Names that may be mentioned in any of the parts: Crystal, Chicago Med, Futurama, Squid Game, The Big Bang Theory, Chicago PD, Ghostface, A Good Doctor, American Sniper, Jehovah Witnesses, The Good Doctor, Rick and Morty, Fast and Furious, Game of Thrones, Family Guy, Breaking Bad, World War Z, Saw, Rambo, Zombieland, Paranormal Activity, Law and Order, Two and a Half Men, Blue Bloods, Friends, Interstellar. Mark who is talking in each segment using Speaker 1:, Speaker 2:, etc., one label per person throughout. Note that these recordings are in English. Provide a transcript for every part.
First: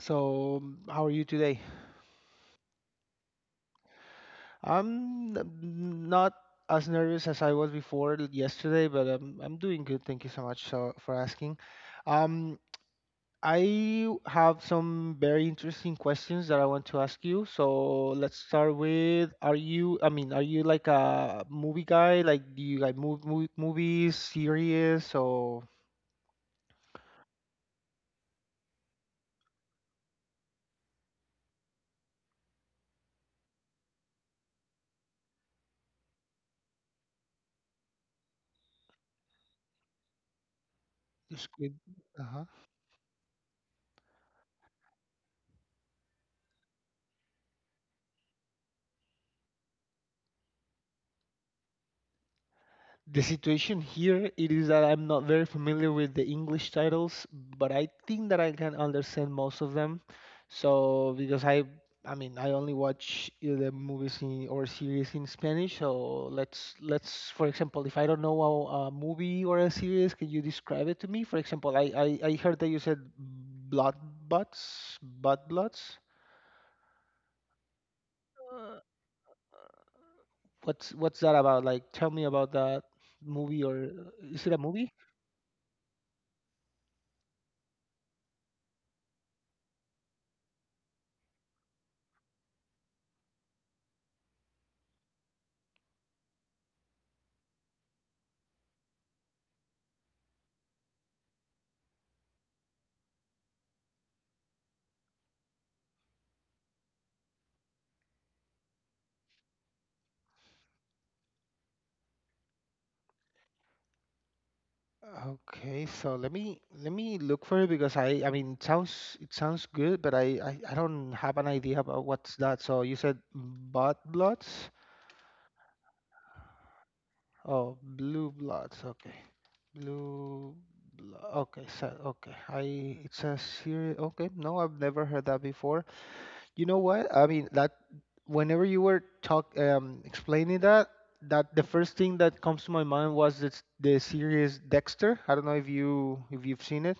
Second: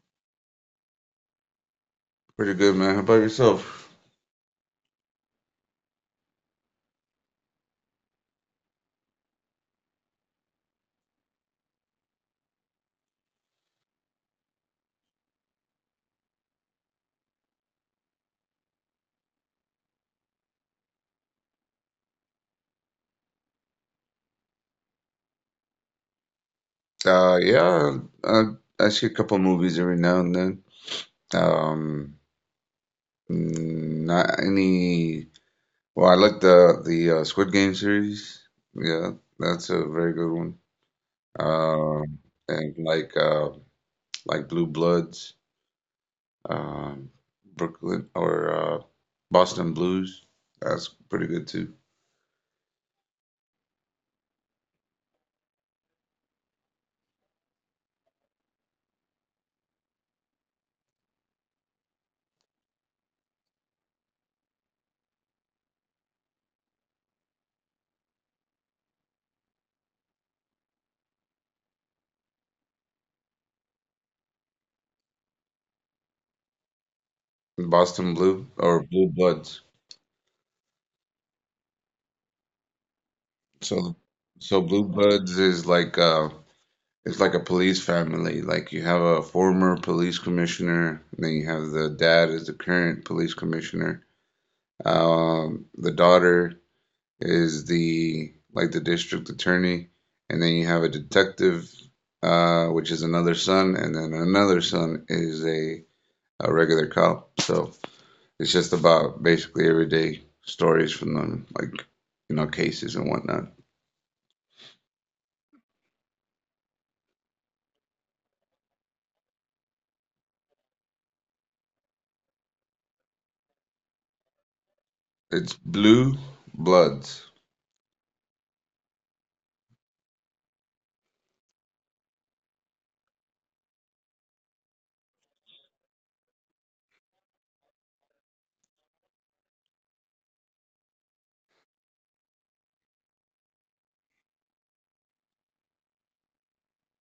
Speaker 1: So, how are you today?
Speaker 2: Pretty good, man. How about yourself?
Speaker 1: I'm not as nervous as I was before yesterday, but I'm doing good. Thank you so much so, for asking. Um, I have some very interesting questions that I want to ask you. So, let's start with. Are you like a movie guy? Like, do you like movies, series, or
Speaker 2: Uh, yeah, I, I see a couple movies every now and then. Um, not any. Well, I like the Squid Game series. Yeah, that's a very good one.
Speaker 1: just good?
Speaker 2: Um, and like Blue Bloods, um, Brooklyn or Boston Blues. That's pretty good too.
Speaker 1: The situation here it is that I'm not very familiar with the English titles, but I think that I can understand most of them. So because I only watch the movies in, or series in Spanish. So let's for example, if I don't know a movie or a series, can you describe it to me? For example, I heard that you said blood butts, blood bloods.
Speaker 2: Boston Blue
Speaker 1: Uh,
Speaker 2: or Blue Bloods.
Speaker 1: what's that about? Like, tell me about that movie, or
Speaker 2: So
Speaker 1: is it a
Speaker 2: so Blue
Speaker 1: movie?
Speaker 2: Bloods is it's like a police family. Like you have a former police commissioner, and then you have the dad is the current police commissioner. The daughter is the like the district attorney, and then you have a detective, which is another son, and then another son is a regular cop. So it's just about basically everyday stories from them, like you know cases and whatnot.
Speaker 1: Okay, so let me look for it because I mean it sounds good, but I don't have an idea about what's that. So you said bot bloods?
Speaker 2: It's Blue Bloods.
Speaker 1: Oh, blue bloods. Okay. Blue Okay, so okay. I it's a series okay, no, I've never heard that before. You know what? I mean that whenever you were talk explaining that that the first thing that comes to my mind was this the series Dexter. I don't know if you if you've seen it.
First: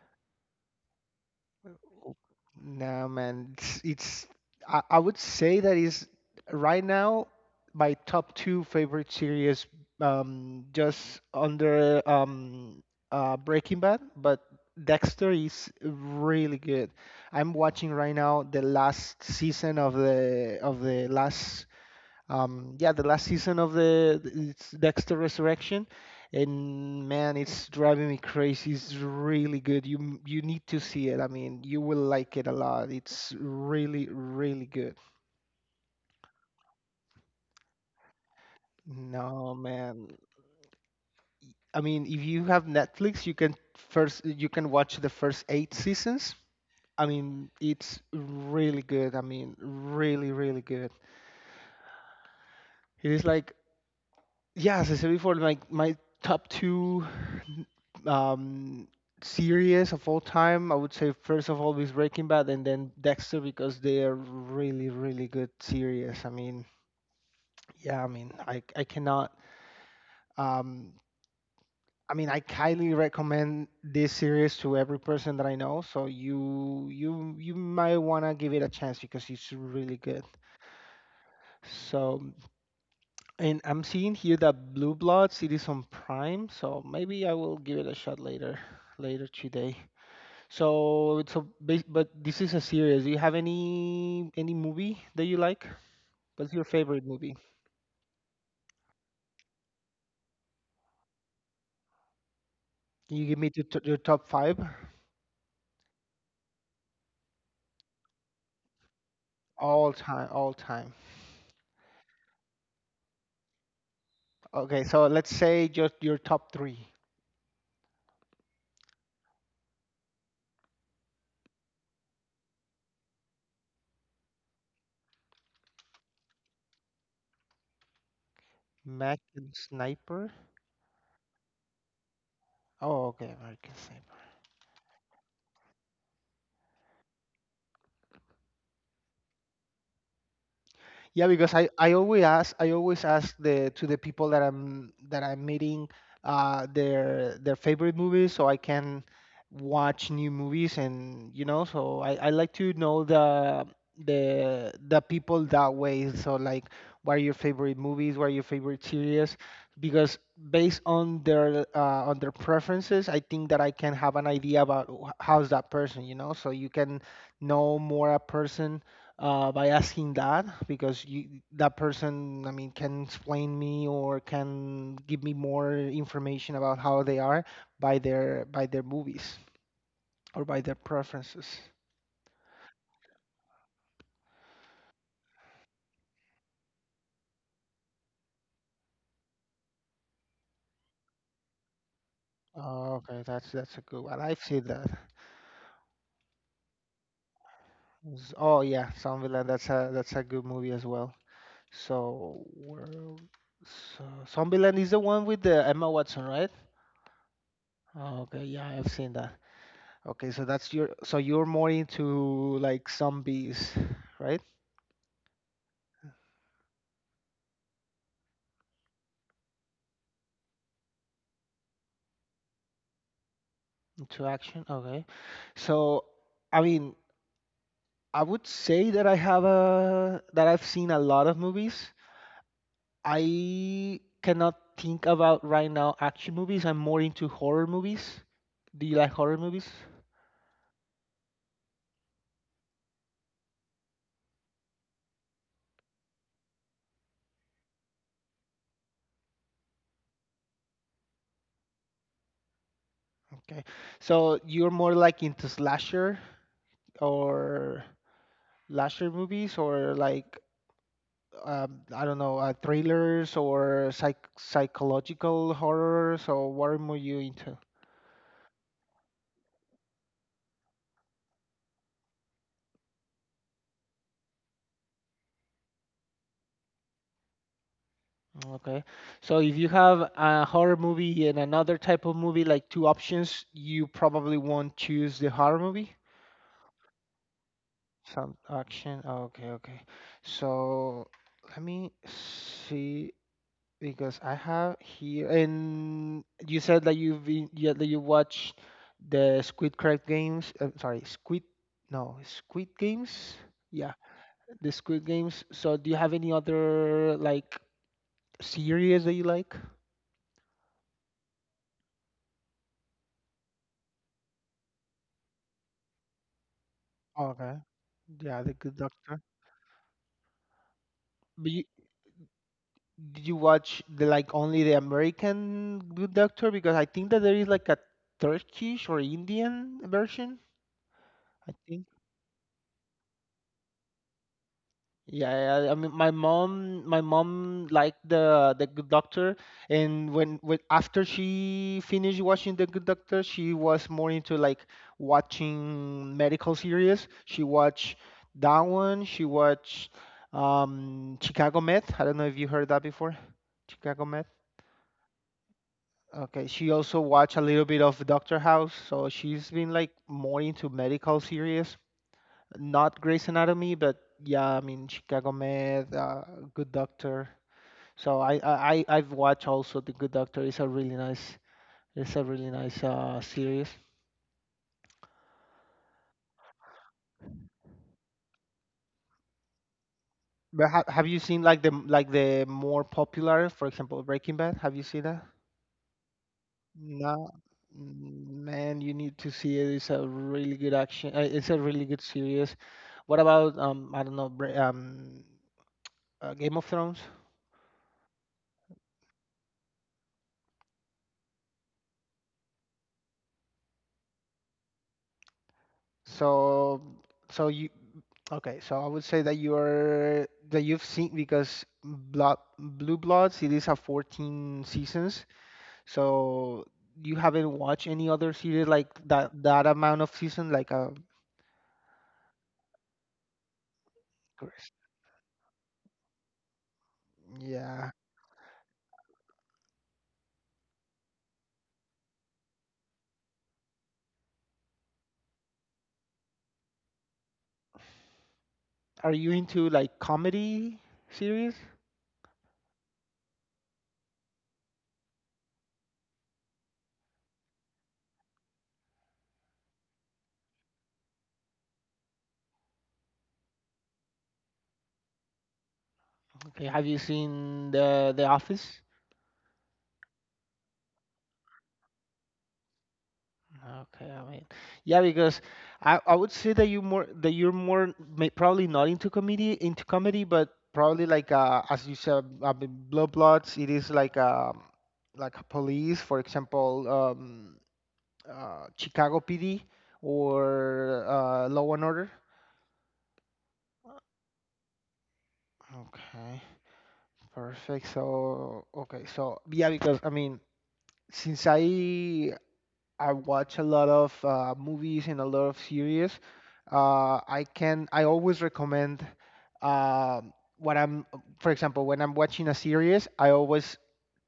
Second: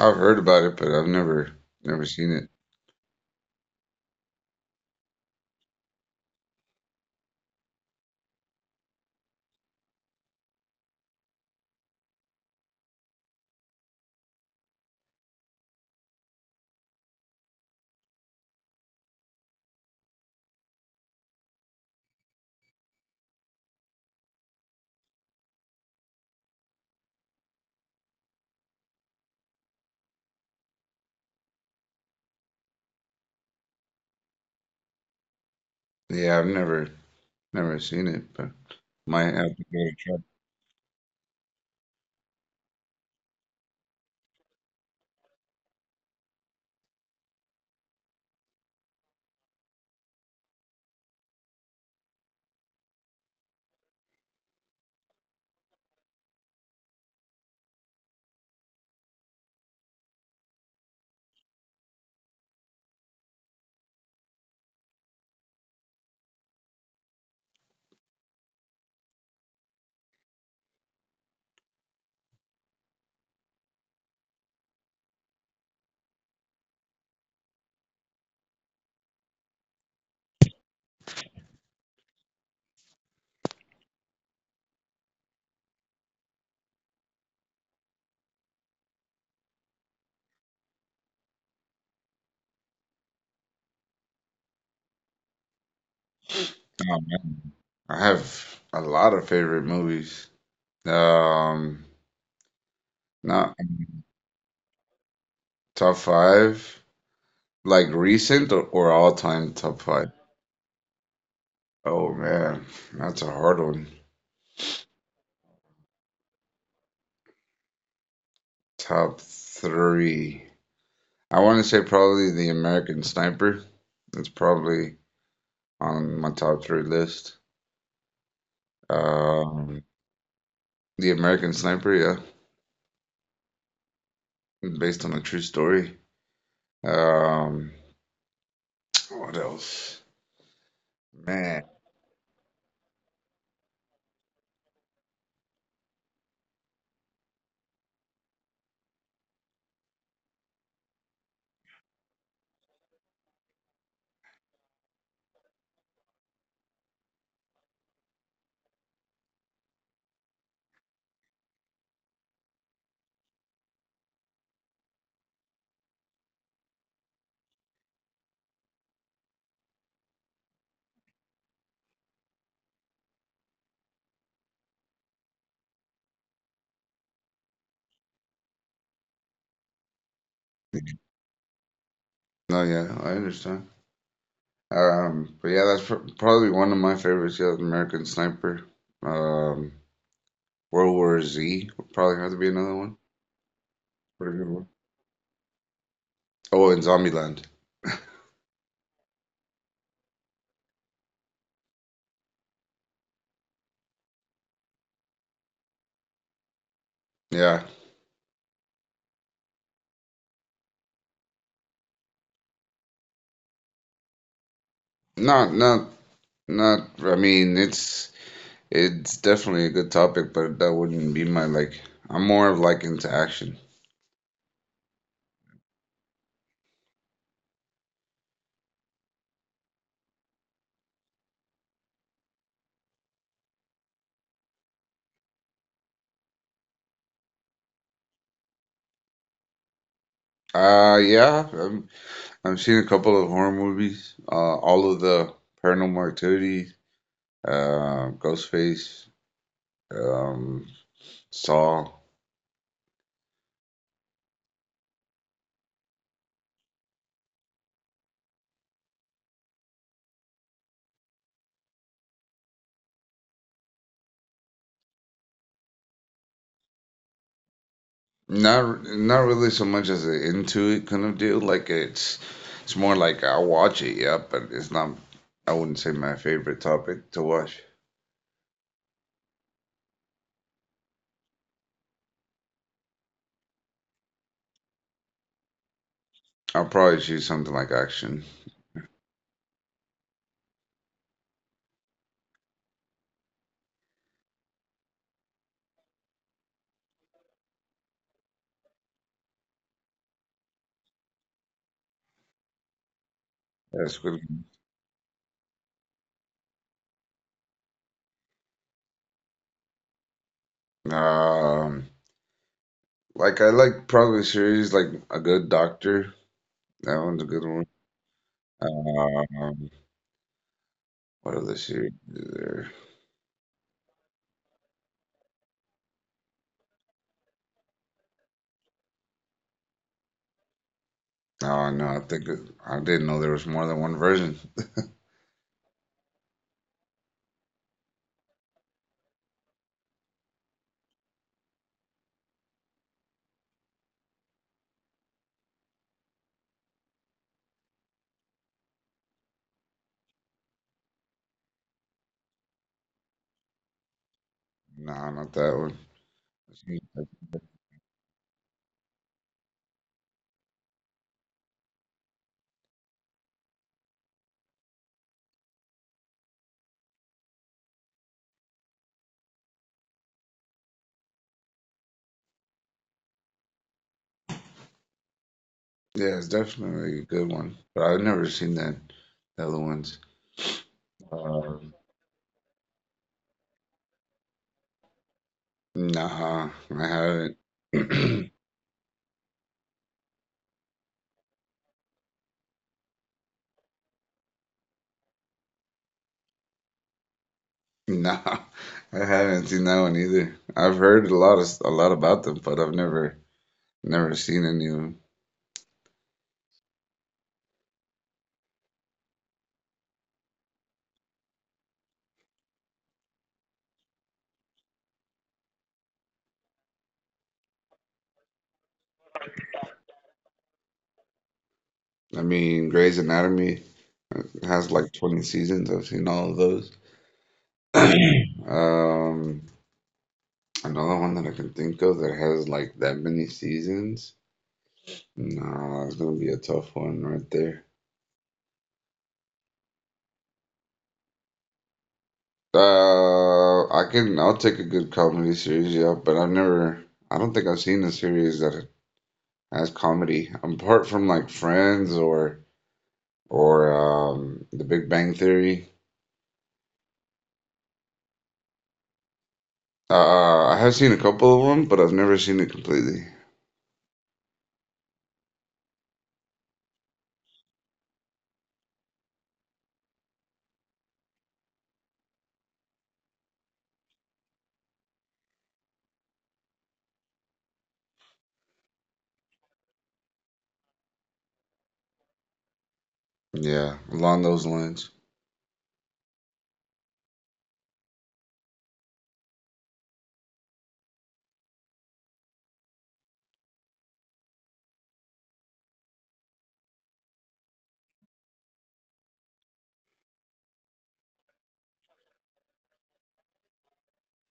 Speaker 2: I've heard about it, but I've never seen it.
Speaker 1: Nah, man, it's, it's I would say that is right now my top two favorite series, just under Breaking Bad, but Dexter is really good. I'm watching right now the last season of the last season of the. It's Dexter Resurrection, and man, it's driving me crazy. It's really good. You need to see it. I mean, you will like it a lot. It's really really good.
Speaker 2: Yeah, I've never seen it, but might
Speaker 1: No,
Speaker 2: have to go
Speaker 1: man,
Speaker 2: track
Speaker 1: I mean if you have Netflix you can. First you can watch the first eight seasons. I mean it's really good. I mean really really good. It is like, yeah, as I said before, like my top two um, series of all time, I would say first of all is Breaking Bad, and then Dexter because they are really, really good series. I mean, yeah, I mean, I cannot. Um, I mean, I highly recommend this series to every person that I know. So you might wanna give it a chance because it's really good. So. And I'm seeing here that Blue Bloods it is on Prime, so maybe I will give it a shot later, later today. But this is a series. Do you have any movie that you like? What's your favorite
Speaker 2: down.
Speaker 1: movie?
Speaker 2: I have a lot of favorite movies. Um,
Speaker 1: Can you give me
Speaker 2: not
Speaker 1: your top five?
Speaker 2: top five, like recent or all time top
Speaker 1: All
Speaker 2: five.
Speaker 1: time, all time.
Speaker 2: Oh man, that's a hard one.
Speaker 1: Okay, so let's say just your top three.
Speaker 2: Top three. I want to say probably The American Sniper. That's probably on my top three list.
Speaker 1: Mac and
Speaker 2: Um,
Speaker 1: Sniper.
Speaker 2: The American Sniper, yeah,
Speaker 1: Oh, okay, American Sniper.
Speaker 2: based on a true story. Um, what else?
Speaker 1: Yeah, because
Speaker 2: Man.
Speaker 1: I always ask the to the people that I'm meeting their favorite movies so I can watch new movies, and you know so I like to know the people that way. So like, what are your favorite movies, what are your favorite series? Because based on their preferences, I think that I can have an idea about how's that person, you know. So you can know more a person by asking that, because you, that person, I mean, can explain me or can give me more information about how they are by their movies or by their preferences.
Speaker 2: No, yeah, I understand. But yeah, that's probably one of my favorites. Yeah, American Sniper. Um, World War Z would probably have to be another
Speaker 1: Oh,
Speaker 2: one.
Speaker 1: okay, that's a good one.
Speaker 2: Pretty
Speaker 1: I've
Speaker 2: good one.
Speaker 1: seen that.
Speaker 2: Oh, and Zombieland.
Speaker 1: Oh yeah, Zombieland. That's a good movie as well. So, where- so, Zombieland is the one with the Emma Watson, right?
Speaker 2: Yeah,
Speaker 1: Oh, okay, yeah, I've seen that. Okay, so that's your, so you're more into like zombies, right?
Speaker 2: not not not. I mean, it's definitely a good topic, but that wouldn't be my like. I'm more of like into action.
Speaker 1: Into action. Okay. So, I mean, I would say that I have a that I've seen a lot of movies. I cannot think about right now action movies. I'm more into horror movies. Do you like horror movies?
Speaker 2: Yeah, I'm, I've seen a couple of horror movies. All of the Paranormal Activity, Ghostface. Um, Saw.
Speaker 1: Okay. So you're more like into slasher, or slasher movies, or like I don't know, thrillers or psychological horrors, or what are more you into?
Speaker 2: Not really so much as an into it kind of deal. Like it's more like I'll watch it, yeah, but it's not. I wouldn't say my favorite topic to watch.
Speaker 1: Okay. So if you have a horror movie and another type of movie, like two options, you probably won't choose the horror movie.
Speaker 2: I'll probably choose something like action.
Speaker 1: Some action. Oh, okay, okay. So let me see because I have here, and you said that you've been, yeah, that you watched the Squid Crack games. Sorry, Squid no, Squid Games. Yeah,
Speaker 2: That's good.
Speaker 1: the Squid Games. So do you have any other like series that you like?
Speaker 2: Um, like I like probably series like A Good Doctor. That one's a good
Speaker 1: Okay.
Speaker 2: one.
Speaker 1: Yeah, the Good Doctor.
Speaker 2: Um, what
Speaker 1: But
Speaker 2: other
Speaker 1: you,
Speaker 2: series is there?
Speaker 1: did you watch the like only the American Good Doctor? Because I think that there is like a Turkish or Indian version. I
Speaker 2: Oh no,
Speaker 1: think.
Speaker 2: I think I didn't know there was more than one version.
Speaker 1: Yeah, yeah, yeah. I mean, my mom liked the Good Doctor, and when after she finished watching the Good Doctor, she was more into like watching medical series. She watched that one. She watched Chicago Med. I don't know if you heard that before. Chicago Med.
Speaker 2: No, not that one.
Speaker 1: Okay, she also watched a little bit of Doctor House, so she's been like more into medical series, not Grey's Anatomy, but yeah, I mean Chicago Med, Good Doctor. So I've watched also The Good Doctor. It's a really nice, it's a really nice series.
Speaker 2: Yeah, it's definitely a good one. But I've never seen that the other ones.
Speaker 1: But ha have you seen like
Speaker 2: Um,
Speaker 1: the, like the more popular, for example, Breaking Bad? Have you seen that?
Speaker 2: nah, I
Speaker 1: No,
Speaker 2: haven't.
Speaker 1: mm, man, you need to see it. It's a really good action. It's a really good series. What about I don't know Bra- Game of Thrones?
Speaker 2: Nah, I haven't seen that one either. I've heard a lot of a lot about them, but I've never seen any of them.
Speaker 1: So so you okay? So I would say that you are that you've seen because Blood Blue Bloods it is a 14 seasons. So you haven't watched any other series like that that amount of season like
Speaker 2: I mean, Grey's Anatomy has
Speaker 1: Chris.
Speaker 2: like 20 seasons. I've seen all of those.
Speaker 1: Yeah.
Speaker 2: Um, another one that I can think of that has like that many seasons. Nah, it's gonna be a tough one right there.
Speaker 1: Are you into like comedy series?
Speaker 2: I'll take a good comedy series, yeah, but I don't think I've seen a series that has comedy apart from like Friends or The Big Bang Theory.
Speaker 1: Okay, have you seen The Office?
Speaker 2: I have seen a couple of them, but I've never seen it completely.
Speaker 1: Okay, I mean, yeah, because I would say that you more that you're more may, probably not into comedy into comedy, but probably like as you said, Blood Bloods. It is like a police, for example, Chicago PD or Law and Order.
Speaker 2: Yeah, along those lines.
Speaker 1: Okay, perfect. So okay, so yeah, because I mean, since I watch a lot of movies and a lot of series. I always recommend uh, what I'm for example when I'm watching a series I always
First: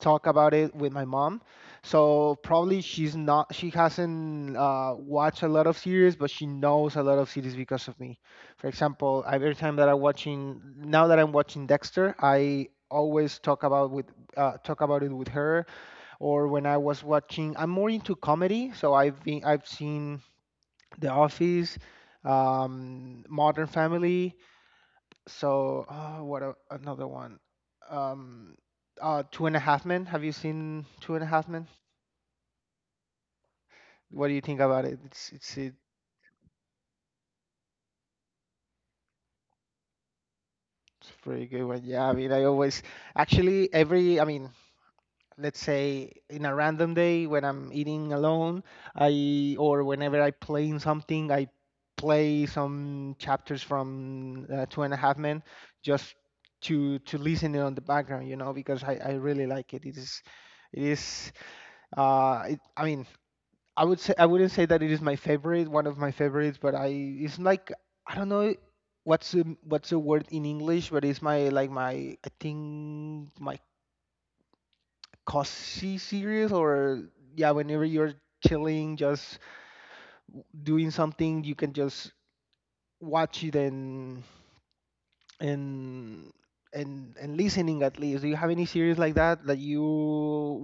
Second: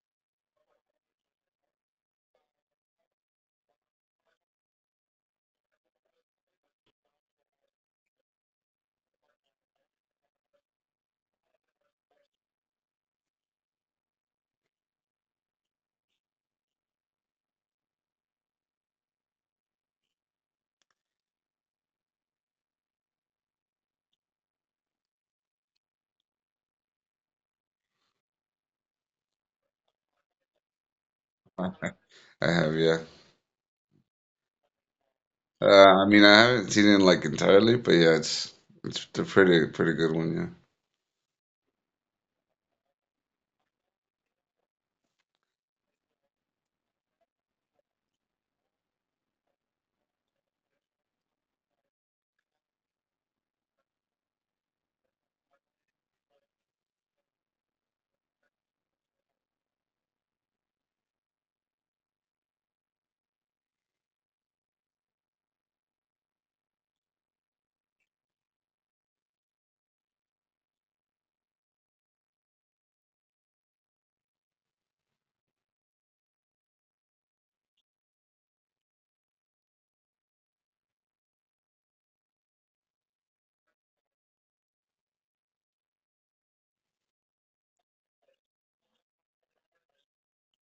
Speaker 1: talk about it with my mom. So probably she hasn't watched a lot of series, but she knows a lot of series because of me. For example, every time that I'm watching Dexter I always talk about with talk about it with her, or when I was watching. I'm more into comedy, so I've seen The Office, Modern Family. So another one? Um, Two and a Half Men. Have you seen Two and a Half Men?
Speaker 2: Huh. I have, yeah.
Speaker 1: What do you think about it? It's it's it's
Speaker 2: I mean, I haven't seen it like entirely, but yeah, it's a pretty good one, yeah.
Speaker 1: a pretty good one. Yeah, I mean, I always actually every I mean let's say in a random day when I'm eating alone, I or whenever I playing something, I play some chapters from Two and a Half Men just to listen it on the background, you know, because I really like it. It is it is it, I mean I would say I wouldn't say that it is my favorite, one of my favorites, but I it's like I don't know what's the word in English, but it's my like my I think my cozy series, or yeah whenever you're chilling, just doing something you can just watch it and and listening at least. Do you have any series like that that you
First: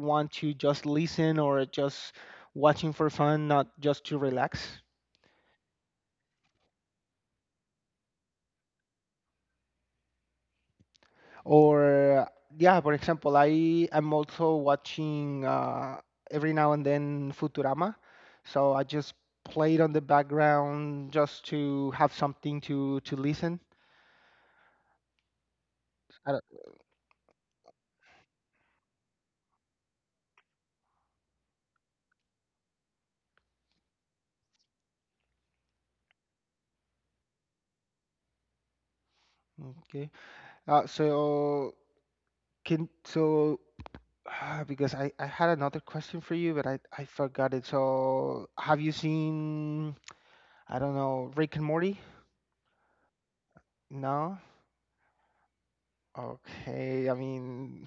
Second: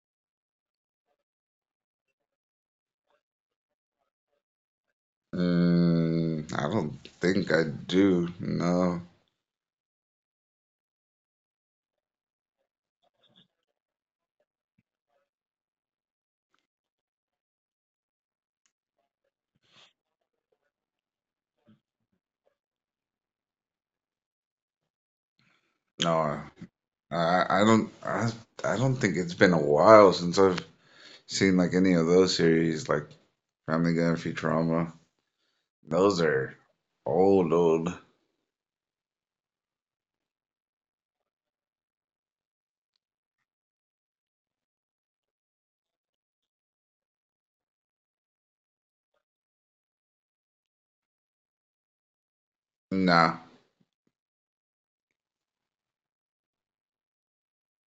Speaker 1: want to just listen or just watching for fun, not just to relax?
Speaker 2: Mm, I don't think I do. No,
Speaker 1: Or yeah, for example, I am also watching every now and then Futurama, so I just play it on the background just to have something to listen.
Speaker 2: no,
Speaker 1: I don't-
Speaker 2: I I don't I, I don't think it's been a while since I've seen like any of those series like Family Guy and Futurama. Those are old old.
Speaker 1: Okay. So can so because I had another question for you, but I forgot it. So have you seen, I don't know, Rick and Morty?
Speaker 2: Nah,
Speaker 1: No. Okay. I mean.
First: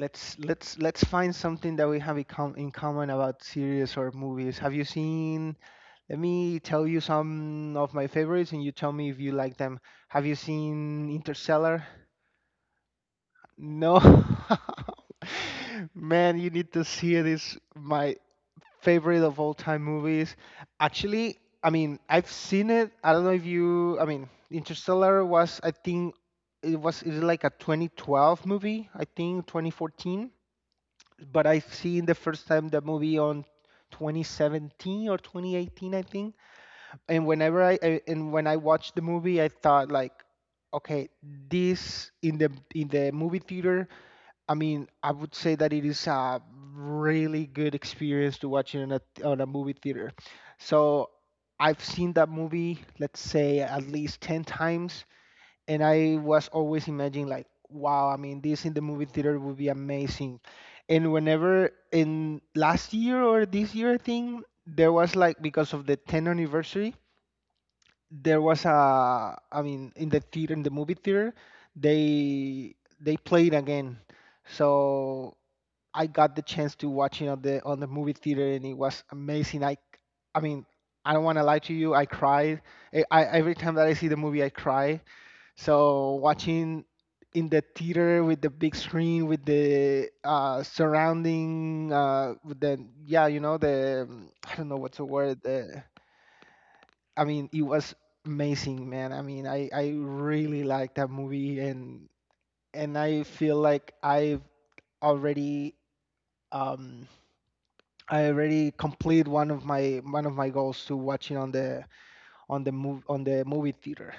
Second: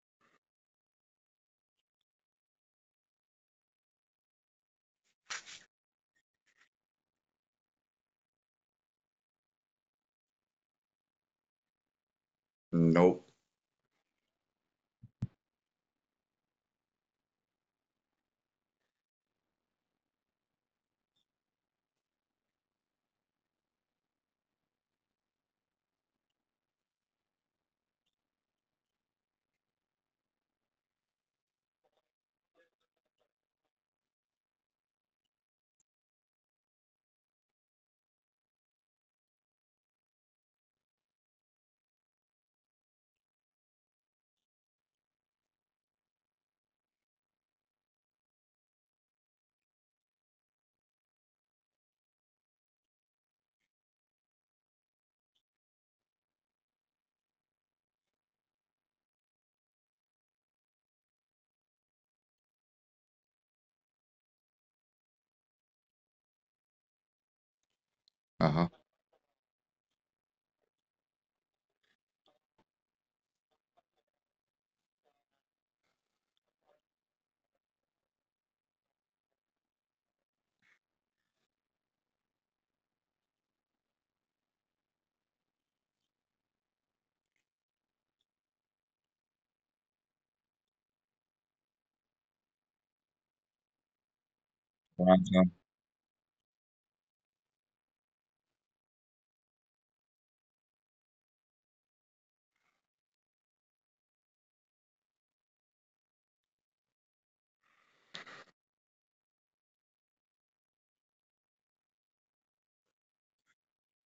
Speaker 1: Let's find something that we have in common about series or movies. Have you seen? Let me tell you some of my favorites, and you tell me if you like them. Have you seen Interstellar?
Speaker 2: nope.
Speaker 1: No, man, you need to see it. It's my favorite of all time movies. Actually, I mean, I've seen it. I don't know if you. I mean, Interstellar was, I think, it was. It like a 2012 movie. I think 2014, but I've seen the first time the movie on 2017 or 2018, I think. And when I watched the movie, I thought like, okay, this in the movie theater. I mean, I would say that it is a really good experience to watch it on a movie theater. So I've seen that movie, let's say at least 10 times, and I was always imagining like, wow, I mean, this in the movie theater would be amazing. And whenever in last year or this year, I think there was like because of the 10th anniversary, there was
Speaker 2: Uh-huh.
Speaker 1: a, I mean, in the theater, in the movie theater, they they played again. So I got the chance to watch it on the movie theater, and it was amazing. I mean, I don't want to lie to you, I cried. I Every time that I see the movie, I cry, so watching in the theater with the big screen, with the surrounding, with the yeah, the I don't know what's the word. The, I mean, it was amazing, man. I mean, I really liked that movie, and I feel like I've already um I already complete one of my goals to watching on the move on the movie theater.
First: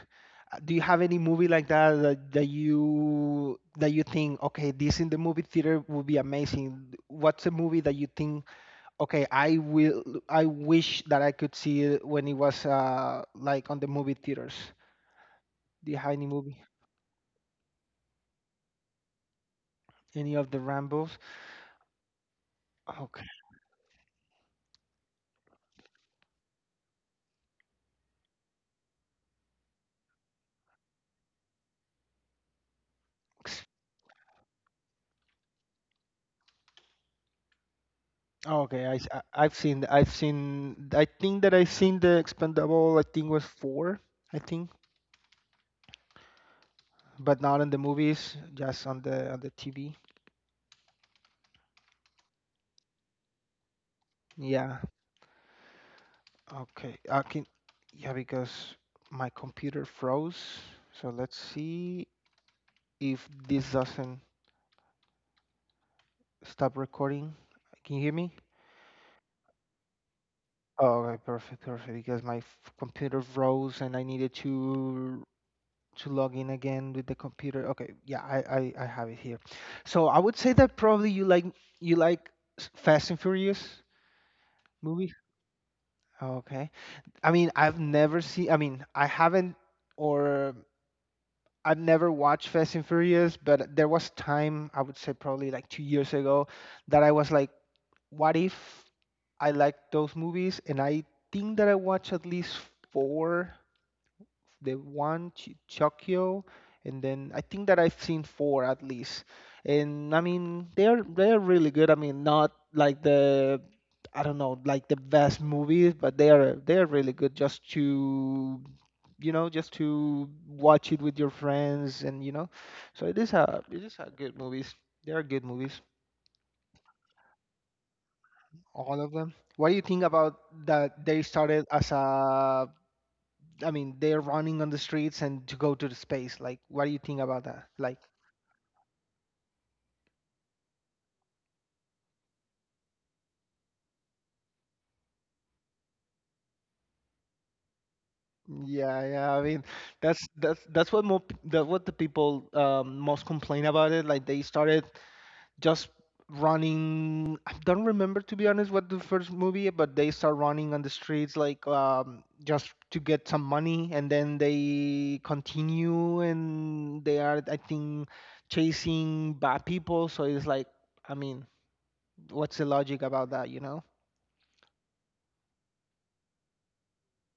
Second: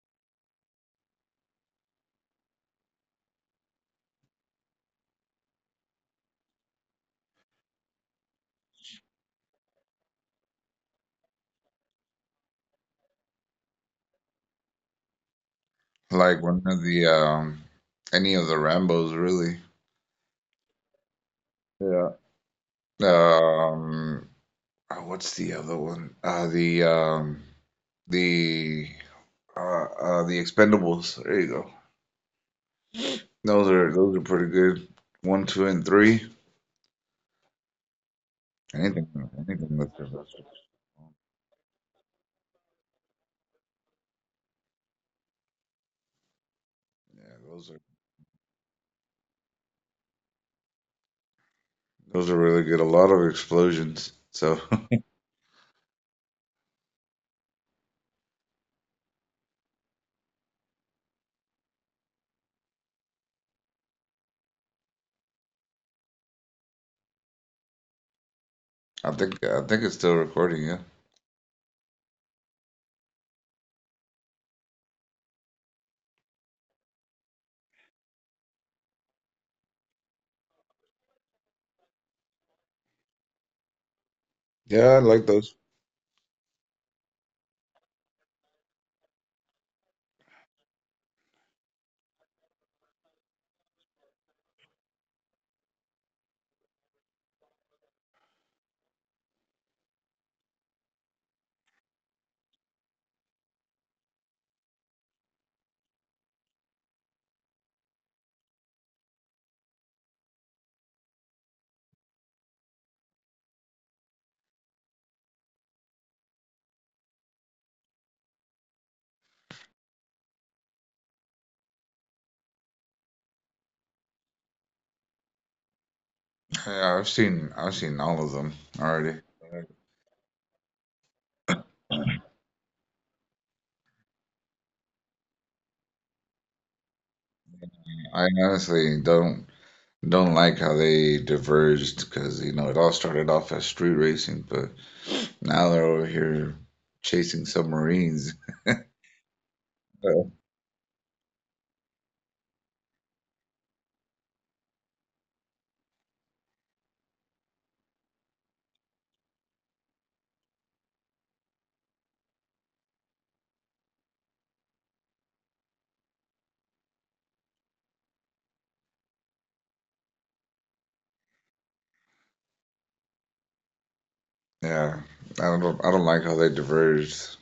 Speaker 1: Do you have any movie like that, that you think, okay, this in the movie theater would be amazing? What's a movie that you think, okay, I will, I wish that I could see it when it was like on the movie theaters? Do you have any
Speaker 2: Like one
Speaker 1: movie?
Speaker 2: of the any of the Rambos really.
Speaker 1: Any of the Rambos?
Speaker 2: Yeah.
Speaker 1: Okay.
Speaker 2: Um what's the other one? The the Expendables. There you go. Those are pretty good. One, two, and three.
Speaker 1: Okay,
Speaker 2: Anything,
Speaker 1: I, have
Speaker 2: anything
Speaker 1: seen
Speaker 2: with the
Speaker 1: I've seen I think that I've seen the Expendable, I think, was four, I think,
Speaker 2: Yeah,
Speaker 1: but not in the movies, just on the TV.
Speaker 2: those are really good. A lot of explosions. So
Speaker 1: Yeah. Okay, I can, yeah, because my computer froze. So let's see if this doesn't stop recording. Can you hear me?
Speaker 2: I think it's still recording. Yeah.
Speaker 1: Oh, okay, perfect, perfect. Because my computer froze and I needed to log in again with the computer. Okay, yeah, I have it here. So I would say that probably you like Fast and Furious
Speaker 2: Yeah, I
Speaker 1: movie.
Speaker 2: like those.
Speaker 1: Okay. I mean, I've never seen. I mean, I haven't, or I've never watched Fast and Furious, but there was time, I would say probably like 2 years ago, that I was like, what if I like those movies? And I think that I watched at least four, the one Chokyo, and then I think that I've seen four at least. And I mean, they're really good. I mean, not like the, I don't know, like the best movies, but they are really good just to, you know, just to watch it with your friends and you know. So it is a good movies. They are good movies,
Speaker 2: Yeah, I've seen all of them
Speaker 1: all of
Speaker 2: already.
Speaker 1: them. What do you think about that they started as a, I mean, they're running on the streets and to go to the space. Like, what do you think about that? Like,
Speaker 2: I honestly don't like how they diverged because you know it all started off as street racing, but now they're over here chasing submarines.
Speaker 1: yeah, yeah. I mean, that's that's that's what more p- that what the people most complain about it. Like, they started just running. I don't remember to be honest what the first movie, but they start running on the streets like just to get some money, and then they continue and they are, I think, chasing bad people. So it's like, I mean, what's the logic about that? You know?
Speaker 2: Yeah, I don't like how they diverged.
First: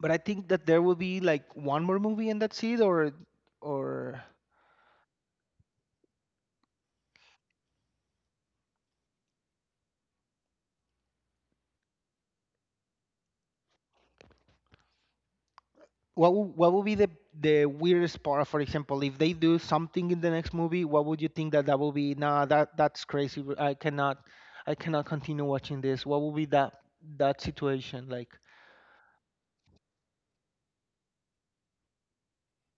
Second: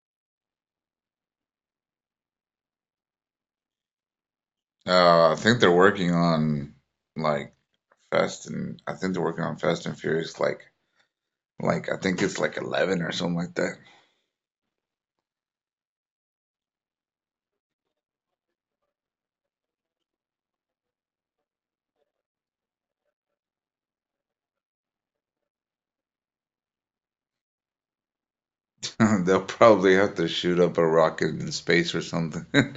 Speaker 1: But I think that there will be like one more movie and that's it, or
Speaker 2: I think they're working on like Fast and I think they're working on Fast and Furious like I think it's like 11 or something like that.
Speaker 1: what would be the weirdest part? For example, if they do something in the next movie, what would you think that that will be? Nah, that that's crazy. I cannot, I cannot continue watching this. What would be that that situation like?
Speaker 2: They'll probably have to shoot up a rocket in space or something.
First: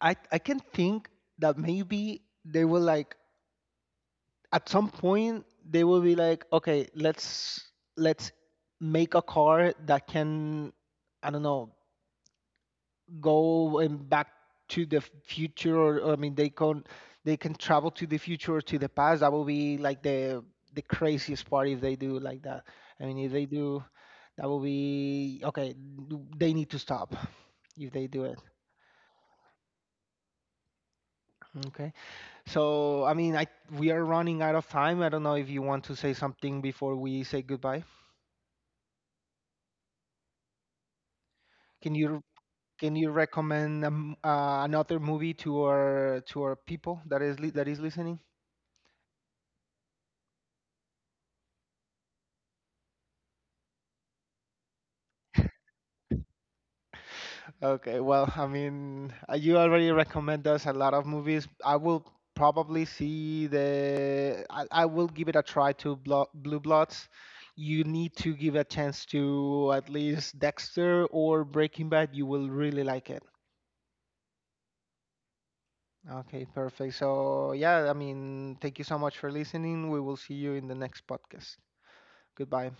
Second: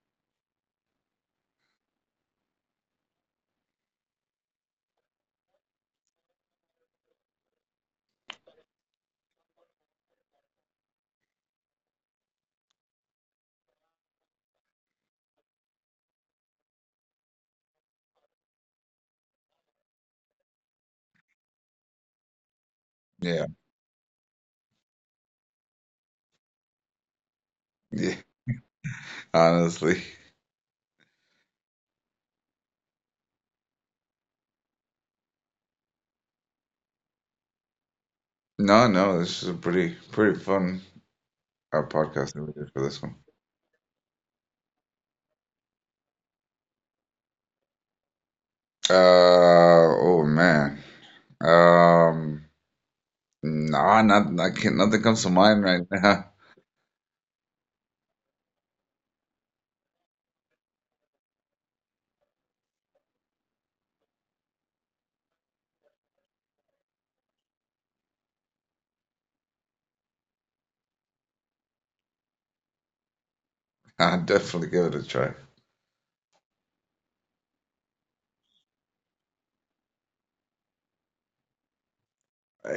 Speaker 1: I can think that maybe they will like, at some point they will be like, okay, let's make a car that can, I don't know, go and back to the future. Or, I mean, they can travel to the future or to the past. That will be like the craziest part if they do like that. I mean, if they
Speaker 2: Yeah,
Speaker 1: do, that will be, okay, they need to stop if they
Speaker 2: yeah.
Speaker 1: do it.
Speaker 2: Honestly,
Speaker 1: Okay, so I mean, I, we are running out of time. I don't know if you want to say something before we say goodbye.
Speaker 2: no, no. This is a pretty fun
Speaker 1: Can you,
Speaker 2: podcast that we did for
Speaker 1: can
Speaker 2: this
Speaker 1: you
Speaker 2: one.
Speaker 1: recommend another movie to our people that is that is listening?
Speaker 2: Uh oh man. Um, nah, not I can't. Nothing comes to mind right now.
Speaker 1: Okay, well, I mean, you already recommend us a lot of movies. I will probably see the. I will give it a try to Blue Bloods. You need to give a chance to at least Dexter or Breaking Bad. You will really like it.
Speaker 2: I'd definitely give it a try.
Speaker 1: Okay, perfect. So, yeah, I mean, thank you so much for listening. We will see you in the next podcast. Goodbye.